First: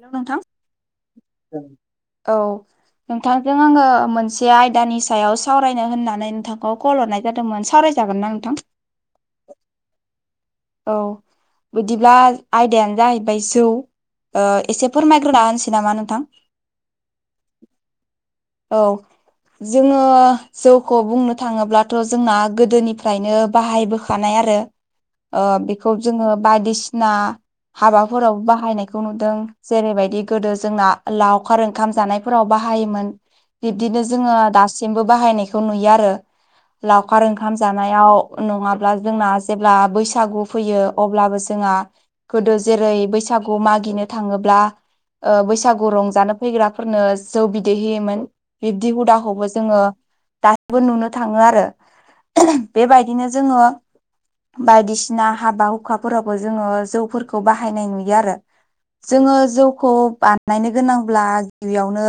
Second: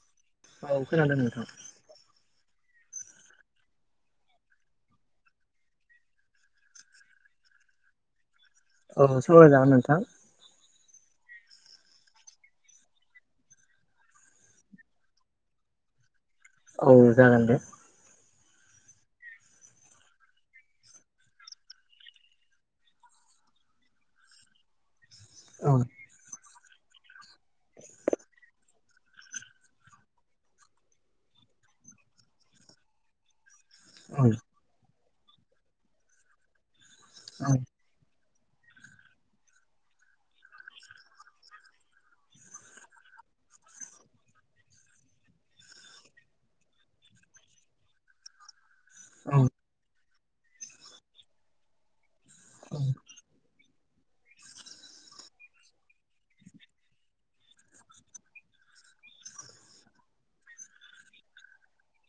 हेल' नोंथां औ खोनादों नोंथां औ नोंथांजों आङो मोनसे आयदानि सायाव सावरायनो होननानै नोंथांखौ कल हरनाय जादोंमोन सावराय जागोन ना नोंथां? औ सावराय जागोन नोंथां। औ बिदिब्ला आयदायानो जाहैबाय जौ। ओ एसे फोरमायग्रोना होनसै नामा नोंथां? औ जागोन दे। औ जोङो जौखौ बुंनो थाङोब्लाथ' जोंना गोदोनिफ्रायनो बाहायबोखानाय आरो। ओ औ बेखौ जोङो बायदिसिना हाबाफोराव बाहायनायखौ नुदों जेरैबायदि गोदो जोंना लावखार ओंखाम जानाय फोराव बाहायोमोन। बिब्दिनो औ जोङो दासिमबो बाहायनायखौ नुयो आरो लावखार औ ओंखाम जा नायाव नङाब्ला जोंना जेब्ला बैसाग बैसागु फैयो अब्लाबो जोंहा गोदो जेरै बैसागु मागिनो थाङोब्ला ओ बैसागु रंजानो फैग्राफोरनो जौ बिदै होयोमोन। बिब्दि हुदाखौबो औ जोङो दासिमबो नुनो थाङो आरो। औ बेबायदिनो जोङो बायदिसि ना हाबा हुखाफोरावबो जोङो जौफोरखौ बाहायनाय नुयो आरो। जोङो जौखौ बानायनो गोनांब्ला गिबियावनो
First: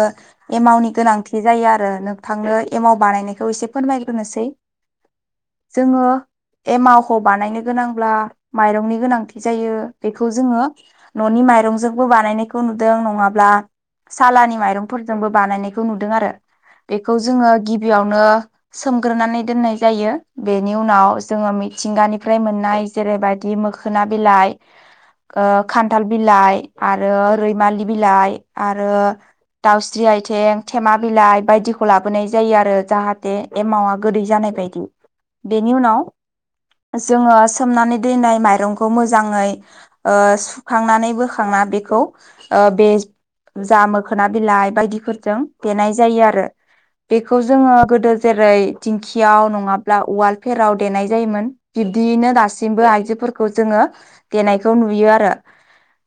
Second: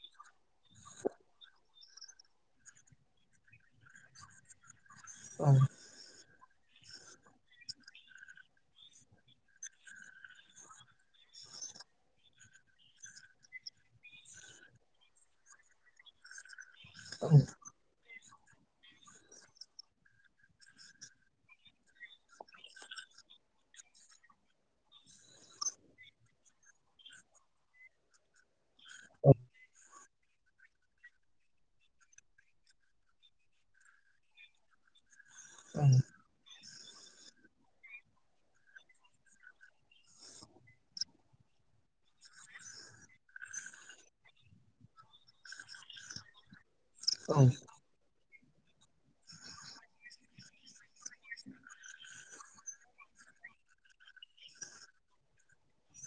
एमावनि गोनांथि जायो आरो नोंथांनो एमाव बानायनायखौ एसे फोरमायग्रोनोसै। [inaudible] ओं। जोङो एमावखौ बानायनो गोनांब्ला माइरंनि गोनांथि जायो बेखौ जोङो न'नि माइरंजोंबो बानायनायखौ नुदों नङाब्ला सालानि माइरंफोरजोंबो बानायनायखौ नुदों आरो बेखौ जोङो गिबियावनो सोमग्रोनानै दोननाय जायो बेनि उनाव जोङो मिथिंगानि फ्राय मोननाय जेरैबादि मोखोना बिलाइ ओ खान्थाल बिलाइ आरो रैमालि बिलाइ आरो दावस जि आइथें थेमा बिलाइ बायदिखौ लाबोनाय जायो आरो जाहाथे एमावा गोदै जानाय बायदि। बेनि उनाव जोङो सोमनानै दैनाय माइरंखौ मोजाङै ओ सुखांनानै बोखांना बेखौ ओ बे जाा मोखोना बिलाइ बायदिफोरजों देनाय जायो आरो। औ बेखौ जोङो गोदो जेरै दिंखियाव नङाब्ला उवालफेराव देनाय जायोमोन। बिब्दियैनो दासिमबो आइजोफोरखौ जोङो देनायखौ नुयो आरो।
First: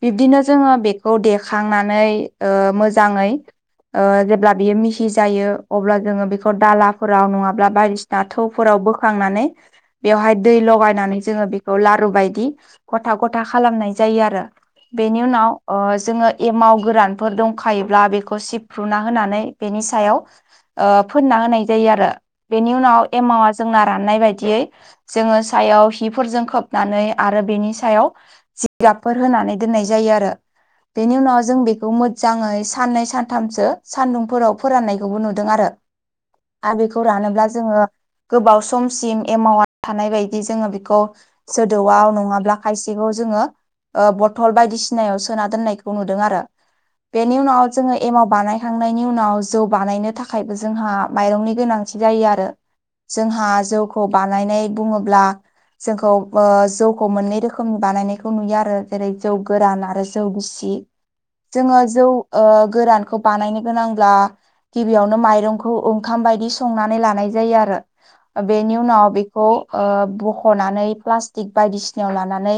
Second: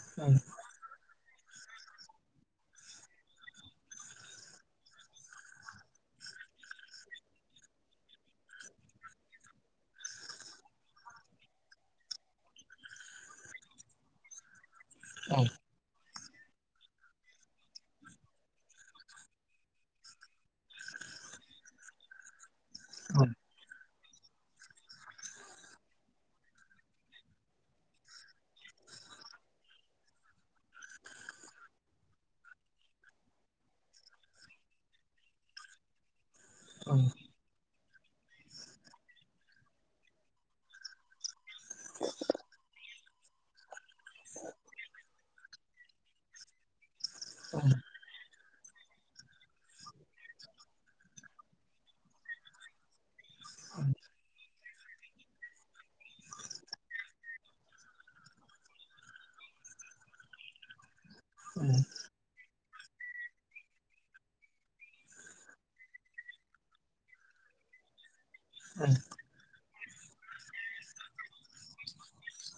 बिब्दिनो जोङो बेखौ देखांनानै ओ मोजाङै ओ जेब्ला बियो मिहि जायो अब्ला जोङो बेखौ दालाफोराव नङाब्ला बायदिसि ना थौफोराव बोखांनानै बेवहाय दै लगायनानै जोङो बेखौ लारु बायदि गथा गथा खालामनाय जायो आरो। बेनि उनाव ओ जोङो एमाव गोरानफोर दंखायोब्ला बेखौ सिफ्रुना होनानै बेनि सायाव ओ फोनना होनाय जायो आरो बेनि उनाव एमावा जोंना राननाय बायदियै जोङो सायाव हिफोरजों खोबनानै आरो बेनि सायाव जिगाबफोर होनानै दोननाय जायो आरो। बेनि उनाव जों बेखौ मोजाङै साननै सानथामसो सानदुंफोराव फोराननाय खौबो नुदों आरो। आरो बेखौ रानोब्ला जोङो गोबाव समसिम एमाउआ थानाय बायदि जोङो बेखौ सोदौआव नङाब्ला खायसेखौ जोङो ओ बथल बायदिसिनायाव सोना दोननायखौ नुदों आरो। बेनि उनाव जोङो एमाव बानायखांनायनि उनाव जौ बानायनो थाखायबो जोंहा माइरंनि गोनांथि जायो आरो जोंहा जौखौ बानायनाय बुङोब्ला जोंखौ ओ जौखौ मोननै रोखोमनि बानायनायखौ नुयो आरो जेरै जौ गोरान आरो जौ गिसि जोङो जौ ओ गोरानखौ बानायनो गोनांब्ला गिबियावनो माइरंखौ ओंखाम बायदि संनानै लानाय जायो आरो बेनि उनाव बे खौ ओ बखनानै प्लास्टिक बायदिसिनायाव लानानै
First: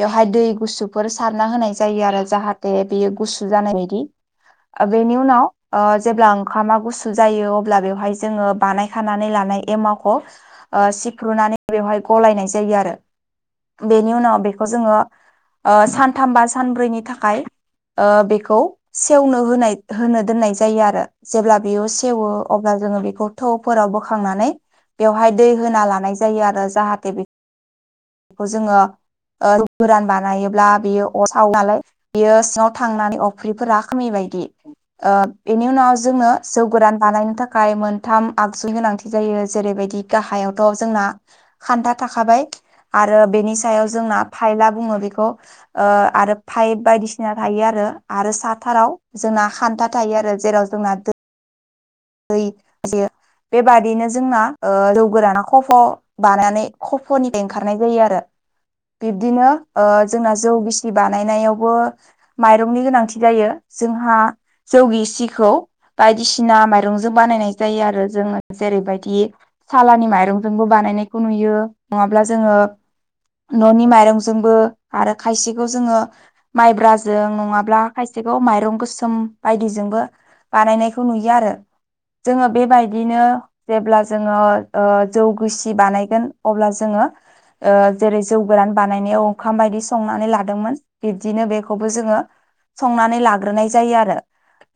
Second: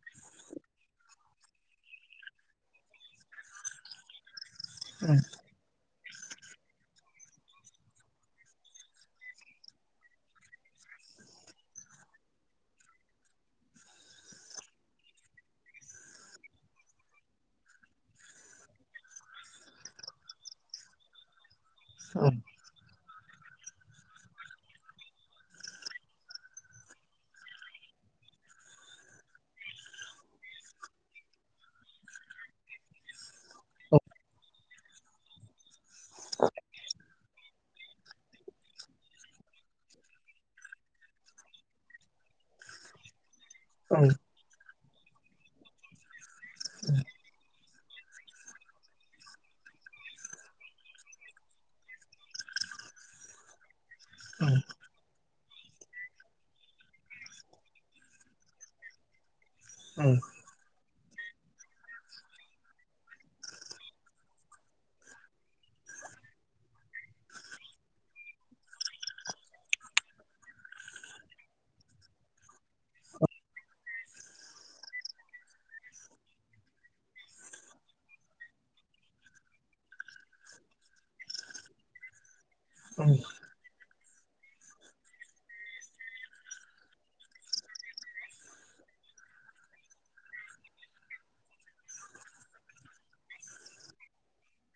बेवहाय दै गुसुफोर सारना होनाय जायो आरो जाहाथे बेयो गुसु जानाय बायदि। औ बेनि उनाव ओ जेब्ला ओंखामा गुसु जायो अब्ला बेवहाय जोङो बानाय खानानै लानाय एमावखौ ओ सिफ्र्लुनानै बेवहाय गलायनाय जायो आरो। बेनि उनाव बेखौ जोङो ओ सानथाम बा सानब्रैनि थाखाय ओ बेखौ सेवनो होनाय होनो दोननाय जायो आरो। जेब्ला बेयाव सेवो हागोन अब्ला जोङो बेखौ थौफोराव बोखांनानै बेवहाय दै होना लानाय जायो आरो जाहाथे बे खौ जोङो ओ जौ गोरान बानायोब्ला बेयो अर सावो नालाय बेयो सिङाव थांनानै अफ्रिफोरा खोमै बायदि ओ बेनि उनाव जोंनो जौ गोरान बानायनो थाखाय मोनथाम आगजुनि गोनांथि जायो जेरैबायदि गाहायावथ जोंना खान्था थाखाबाय आरो बेनि सायाव जोंना फाइला बुङो बेखौ ओ आरो फाइभ बायदिसिना थायो आरो आरो साथाराव जोंना हान्था थायो आरो जेराव जोंना दो दै दैयो बेबादिनो जोंना जौ गोराना खफ बानानै खफनिफ्राय ओंखारनाय जायो आरो बिब्दिनो ओ जोंना जौ बिसि बानायनायावबो माइरंनि गोनांथि जायो जोंहा जौगिसिखौ बायदिसिना माइ रंजों बानायनाय जायो आरो जोङो जेरैबायदि सालानि माइरंजोंबो बानायनायखौ नुयो नङाब्ला जोङो ननि माइरंजोंबो आरो खायसेखौ जोङो माइब्राजों नङाब्ला खायसेखौ माइरं गोसोम बायदिजोंबो बानायनायखौ नुयो आरो जोङो बेबायदिनो जेब्ला जोङो ओ जौगुसि बानायगोन अब्ला जोङो ओ जेरै जौ गोरान बानायनायाव ओंखाम बायदि संनानै लादोंमोन। बिब्दिनो बेखौबो जोङो संनानै लाग्रोनाय जायो आरो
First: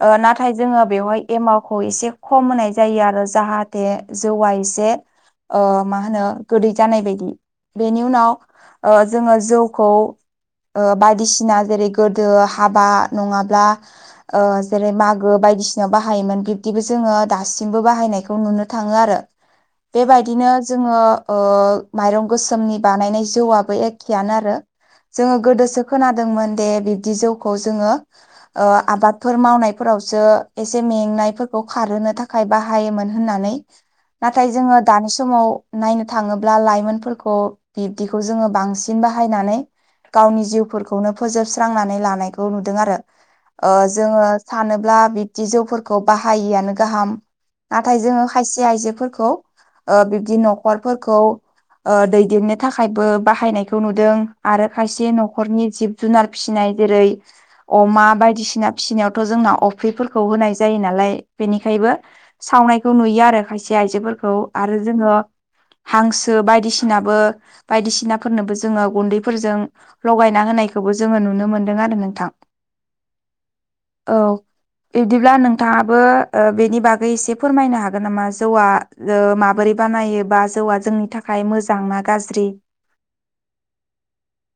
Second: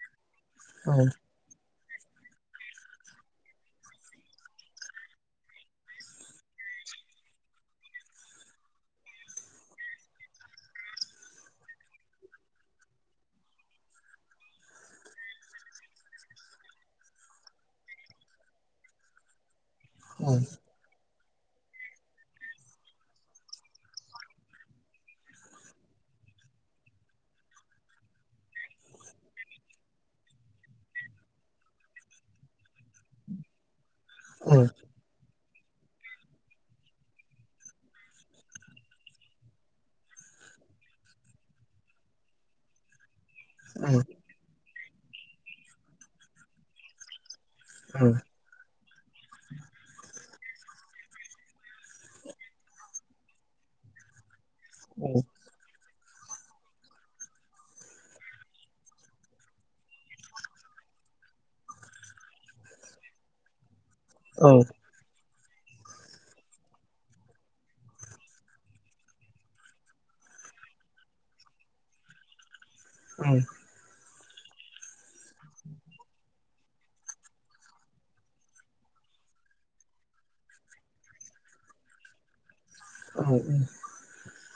ओ ना थाय जोङो बेवहाय एमावखौ एसे खम होनाय जायो आरो जाहाथे जौआ एसे ओ मा होनो गोदै जानाय बायदि बेनि उनाव ओ जोङो जौखौ ओ बायदिसिना जेरै गोदो हाबा नङाब्ला ओ जेरै मागो बायदिसिनााव बाहायोमोन बि दिबो जोङो दासिमबो बाहायनायखौ नुनो थाङो आरो बेबायदिनो जोङो ओ माइरं गोसोमनि बानायनाय जौआबो एखेयानो आरो। जोङो गोदोसो खोनादोंमोन दे बिब्दि जौखौ जोङो ओ आबादफोर मावनायफोरावसो एसे मेंनाय फो खौ खारहो थाखाय बाहायोमोन होननानै नाथाय जोङो दानि समाव नायनो थाङोब्ला लाइमोनफोरखौ बिब्दिखौ जोङो बांसिन बाहायनानै गावनि जिउफोरखौनो फोजोबस्रांनानै लानायखौ नुदों आरो। ओ जोङो सानोब्ला बिदि जौफोरखौ बाहायिआानो गाहाम नाथाय जोङो खायसे आयजोफोरखौ ओ बिब्दि न'खरफोरखौ ओ दैदेननो थाखायबो बाहायनायखौ नुदों आरो खायसे न'खरनि जिब जुनार फिसिनाय जेरै अमा बायदिसिना फिसिनायावथ' जोंना अफ्रिफोरखौ होनाय जायो ना लाय बेनिखायबो सावनायखौ नुयो आरो खायसे आइजोफोरखौ आरो जोङो हांसो बायदिसिनाबो बायदिसिनाफोरनोबो जोङो गुन्दैफोरजों लगायना होनायखौबो जोङो नुनो मोनदों आरो नोंथां। औ बिब्दिब्ला नों थाङाबो ओ बेनि बागै एसे फोरमायनो हागोन नामा जौआ ओ माबोरै बानायो बा जौवा जोंनि थाखाय मोजां ना गाज्रि [unintelligible]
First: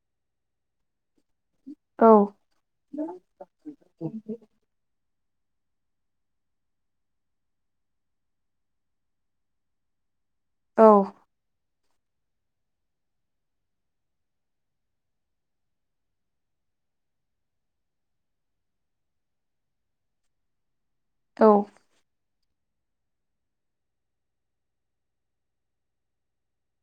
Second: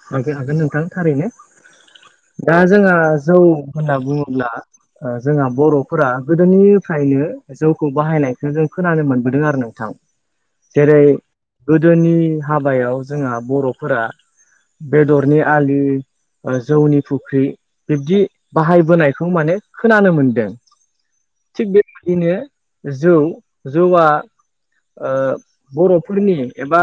हागोन-हागोन नोंथां थारैनो औ दा जोंहा जौ होनना बुङोब्ला ओ जोंहा बर'फोरा गोदोनिफ्रायनो जौखौ बाहायनायखो जों खोनानो मोनबोदों आरो नोंथां औ जेरै गोदोनि हाबायाव जोंहा बर'फोरा बेदरनि आलि ओ जौनि फुख्रि बिब्दि बाहायबोनायखौ माने खोनानो मोनदों औ थिग बेबायदिनो जौ-जौआ ओ बर'फोरनि एबा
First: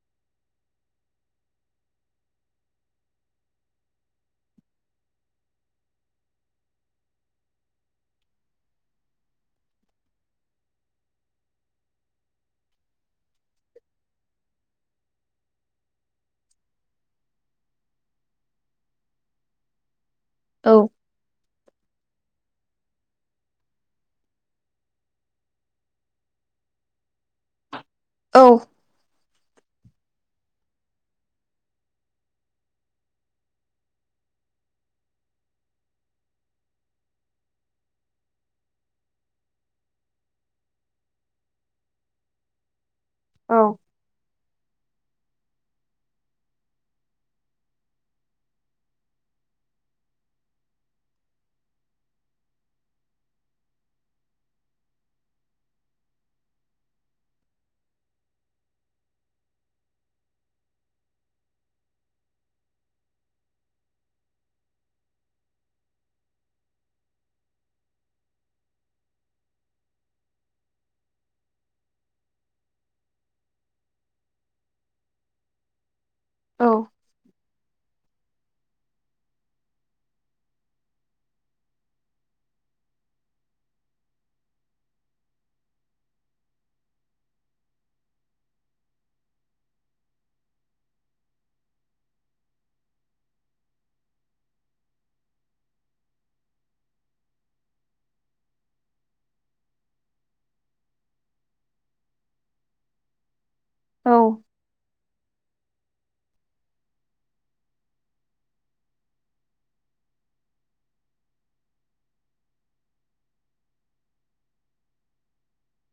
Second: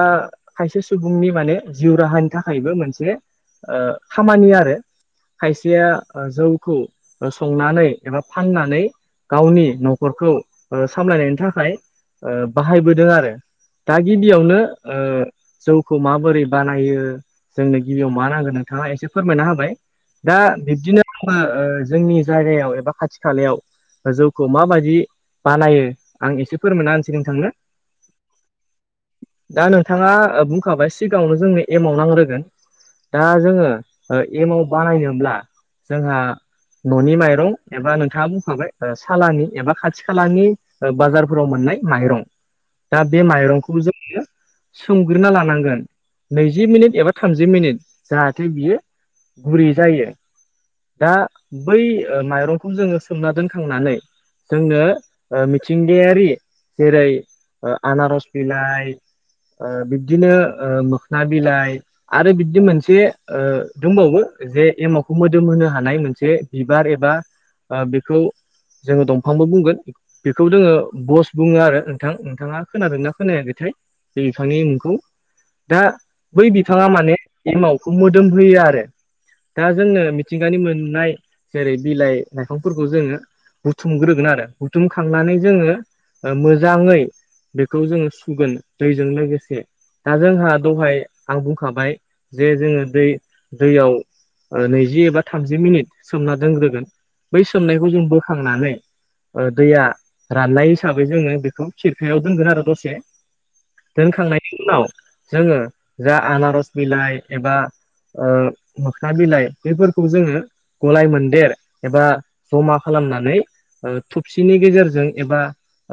खायसे सुबुंनि माने जिउ राहानि थाखायबो मोनसे ओ खामानि आरो खायसेया ओ जौखौ ओ संनानै एबा फाननानै गावनि न'खरखौ ओ सामलायनायनि थाखाय ओ बाहायबोदों आरो दा गिबियावनो ओ जौखौ माबोरै बानायो जोंनो गिबियाव मा नांगोन नोंथाङा एसे फोरमायना होबाय दा औ बिब्दिनो आङो ओ जोंनि जायगायाव एबा खाथि खालायाव ओजौखौ माबायदि बानायो आं एसे फोरमायना होनोसै नोंथांनो औ दा नोंथाङा ओ बुंखाबाय सिगाङावनो जोंनो एमाव नांग्रोगोन दा जोङो एमाव बानायनोब्ला जोंहा न'नि माइरं एबा नोंथाङा बुंखाबाय ओ सालानि एबा खाथि खालानि ओ बाजारफोराव मोननाय माइरं दा बे औ माइरंखौ [unintelligible] सोमग्रोना लानांगोन नैजि मिनिट एबा थामजि मिनिट जाहाथे बियो गुरै जायो दा बै ओ माइरंखौ जोङो सोमना दोनखांनानै जोंनो ओ मिथिंगायारि जेरै ओ आनारस बिलाइ ओ बिबदिनो ओ मोखना बिलाइ आरो बिब्दि मोनसे ओ दोंबावो जे एमावखौ मोदोम होनो हानाय मोनसे बिबार एबा ओ बेखौ जोङो दंफांबो बुंगोन बेखौ दोङो बस बुङो आरो नोंथां नोंथाङा खोनादोंना खोनायाखै थाय बे बिफांनि मुंखौ दा बै औ बिफाङा माने एमावखौ मोदोम होयो आरो दा जोंनो मिथिंगानि मोननाय जेरै बिलाइ लाइफांफोरखौ जोङो बुथुमग्रोगोन आरो बुथुमखांनानै जोङो ओ मोजाङै बेखौ जोङो सुगोन दैजों लोगोसे दा जोंहा दहाय आं बुंखाबाय जे जोङो दै- दैयाव ओ नैजि एबा थामजि मिनिट सोमना दोनग्रोगोन बै सोमनायखौ जों बोखांनानै ओ दैया राननाय हिसाबै जोङो बेखौ खिरखायाव दोनगोन आरो दसे औ दोनखांनायनि उनाव जोङो जा आनारस बिलाइ एबा ओ मोखना बिलाइ बेफोरखौ जोङो गलाय मोनदेर एबा जमा खालामनानै ओ थबसिनि गेजेरजों एबा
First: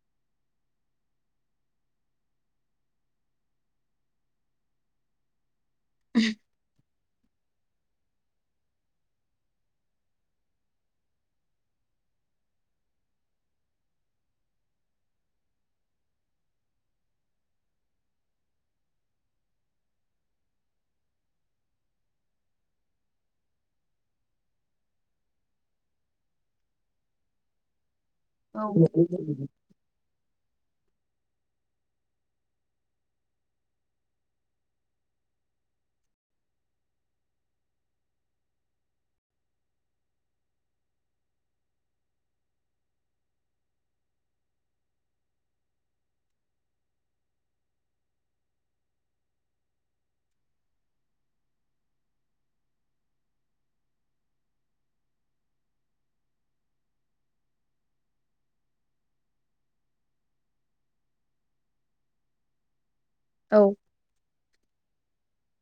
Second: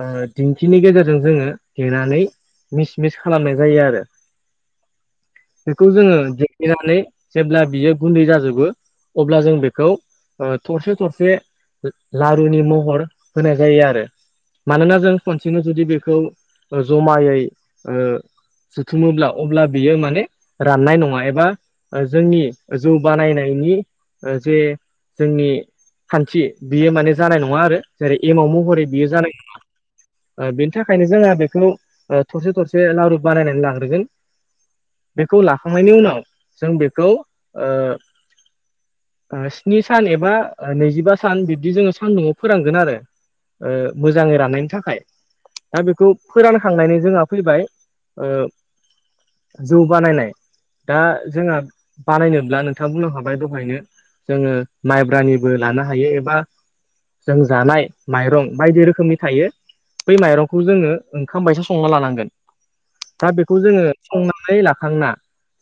ओ दिंखिनि गेजेरजों जोङो देनानै मिस मिस खालामनाय जायो आरो बेखौ जोङो [unintelligible] नानै जेब्ला बियो गुन्दै जाजोबो अब्ला जों बेखौ ओ थरसे थरसे लारुनि महर होनाय जायो आरो मानोना जों खनसेनो जुदि बेखौ ओ जमायै ओ जुथुमोब्ला अब्ला बियो माने राननाय नङा एबा ओ जोंनि जौ बानायनायनि ओ जे जोंनि खान्थि बियो माने जानाय नङा आरो। जेरै एमाव महरै बियो जानाय नाङा बेनि थाखायनो जोंहा बेखौ। थरसे थरसे लावारु बानायनानै लाग्रोगोन। बेखौ लाखांनायनि उनाव जों बेखौ। स्नि सान एबा नैजिबा सान बिब्दि जोङो सानदुङआव फोरानांगोन आरो। ओ-मोजाङै राननायनि थाखाय दा बेखौ फोरानखांनानै जोंहा। फैबाय ओ-जौ बानायनाय। दा जोंहा बानायनोब्ला नोंथाङा बुंलां हाबाय दहायनो। जोङो माइब्रानिबो लानो हायो एबा जों जानाय माइरं बायदि रोखोमनि थायो। बै माइरंखौ जोङो ओंखाम बायसा संना लानांगोन। दा बेखौ औ जोङो संनानै लाखांना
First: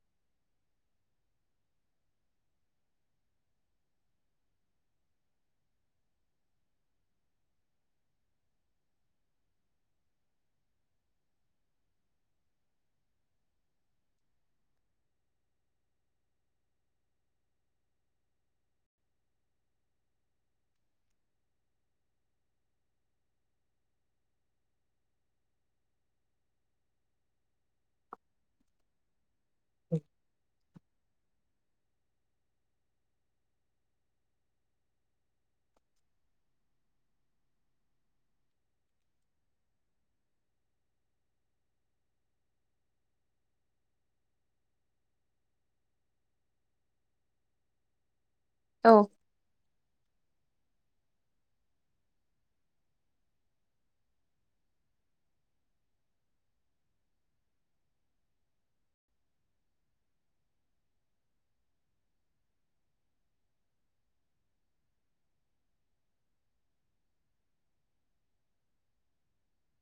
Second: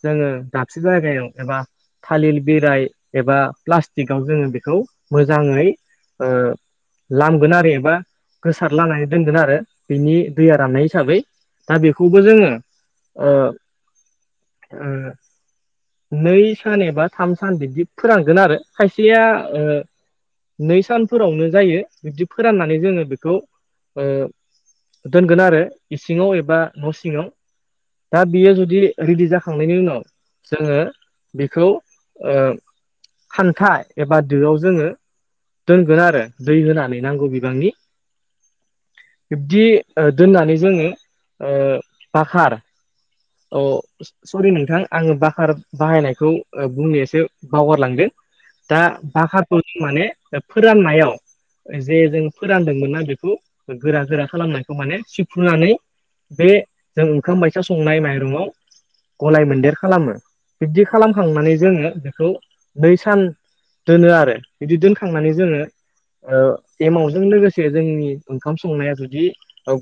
जोङो दाबसे जायगायाव एबा थालिर बिराय एबा प्लास्टिकआव जोङो बेखौ मोजाङै ओ लामगोन आरो एबा गोसारलनानै दोनगोन आरो बिनि दैया राननाय हिसाबै। दा बेखौबो जोङो ओ- ओ नै सान एबा थाम सान बिबदि फोरानांगोन आरो खायसेया ओ नै सानफोरावनो जायो बिबदि फोराननानै जोङो बेखौ ओ दोनगोन आरो इसिङाव एबा न सिङाव दा बियो जुदि रेडि जाखा थांनायनि उनाव जोङो बेखौ ओ खान्था एबा दोआव जोङो। दोनगोन आरो दै होनानै नांगौ बिबांनि। बिब्दि दोननानै जोङो बाखार औ सरि नोंथां आङो बाकार बाहायनायखौ बुंनो एसे बावगारलांदों। दा औ बाखारखौ जों माने फोराननायाव। जे जों फोरानदोंमोन ना बेखौ गोरा गोरा खालामनायखौ माने सिफ्रुनानै। बे जों ओंखाम बैसा संनाय माइरंआव। गलाय मोनदेर खालामो बिब्दि खालामखांनानै जोङो बेखौ नै सान। दोनो आरो बिदि दोनखांनानै जोङो। ओ-एमावजों लोगोसे जोंनि ओंखाम संनाया जुदि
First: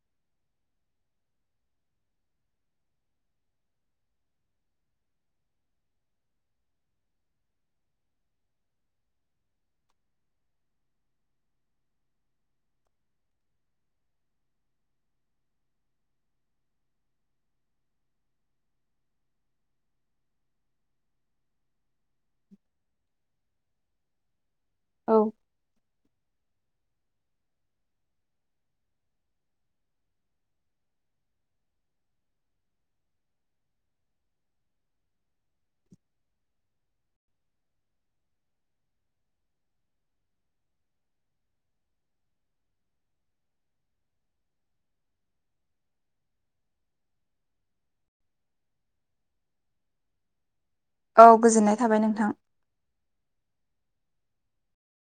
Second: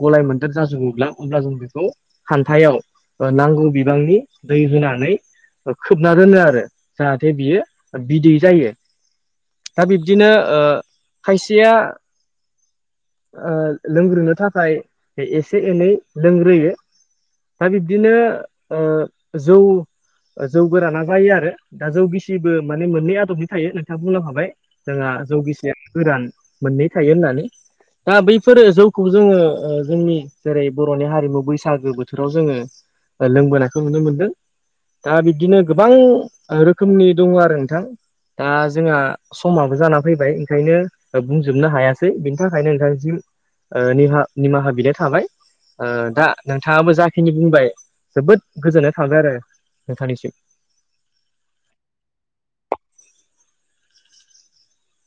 गलाय मोन्देर जाजोबोब्ला अब्ला जों बेखौ हान्थायाव। नांगौ बिबांनि दै होनानै। खोबना दोनो आरो जाहाथे बियो बिदै जायो। दा बिब्दिनो ओ-खायसेया। ओ-लोंग्रोनो थाखाय एसे एनै लोंग्रोयो। दा बिब्दिनो ओ-जौ जौ गोराना जायो आरो दा जौ गिसिबो माने मोननै आदबनि थायो नोंथाङा बुंनोां हाबाय। जोंहा जौगिसे गोरान मोननै थायो होननानै। दा बैफोर जौखौ जोङो जोंनि। जेरै बरनि हारिमु बैसागो बोथोराव जोङो लोंबोनायखौ नुनो मोनदों। दा बिब्दिनो गोबां रोखोमनि दङ आरो नोंथां दा जोंहा। समाबो जाना फैबाय ओंखायनो बुंजोबनो हायासै बिनि थाखायनो नोनथांसिम। ओ-निहा निमाहा बिद थाबाय ओ-दा नोंथाङाबो जाखिनि बुंबाय। जोबोद गोजोननाय थाबाय आरो नोंथांनिसिम। औ गोजोननाय थाबाय नोंथां।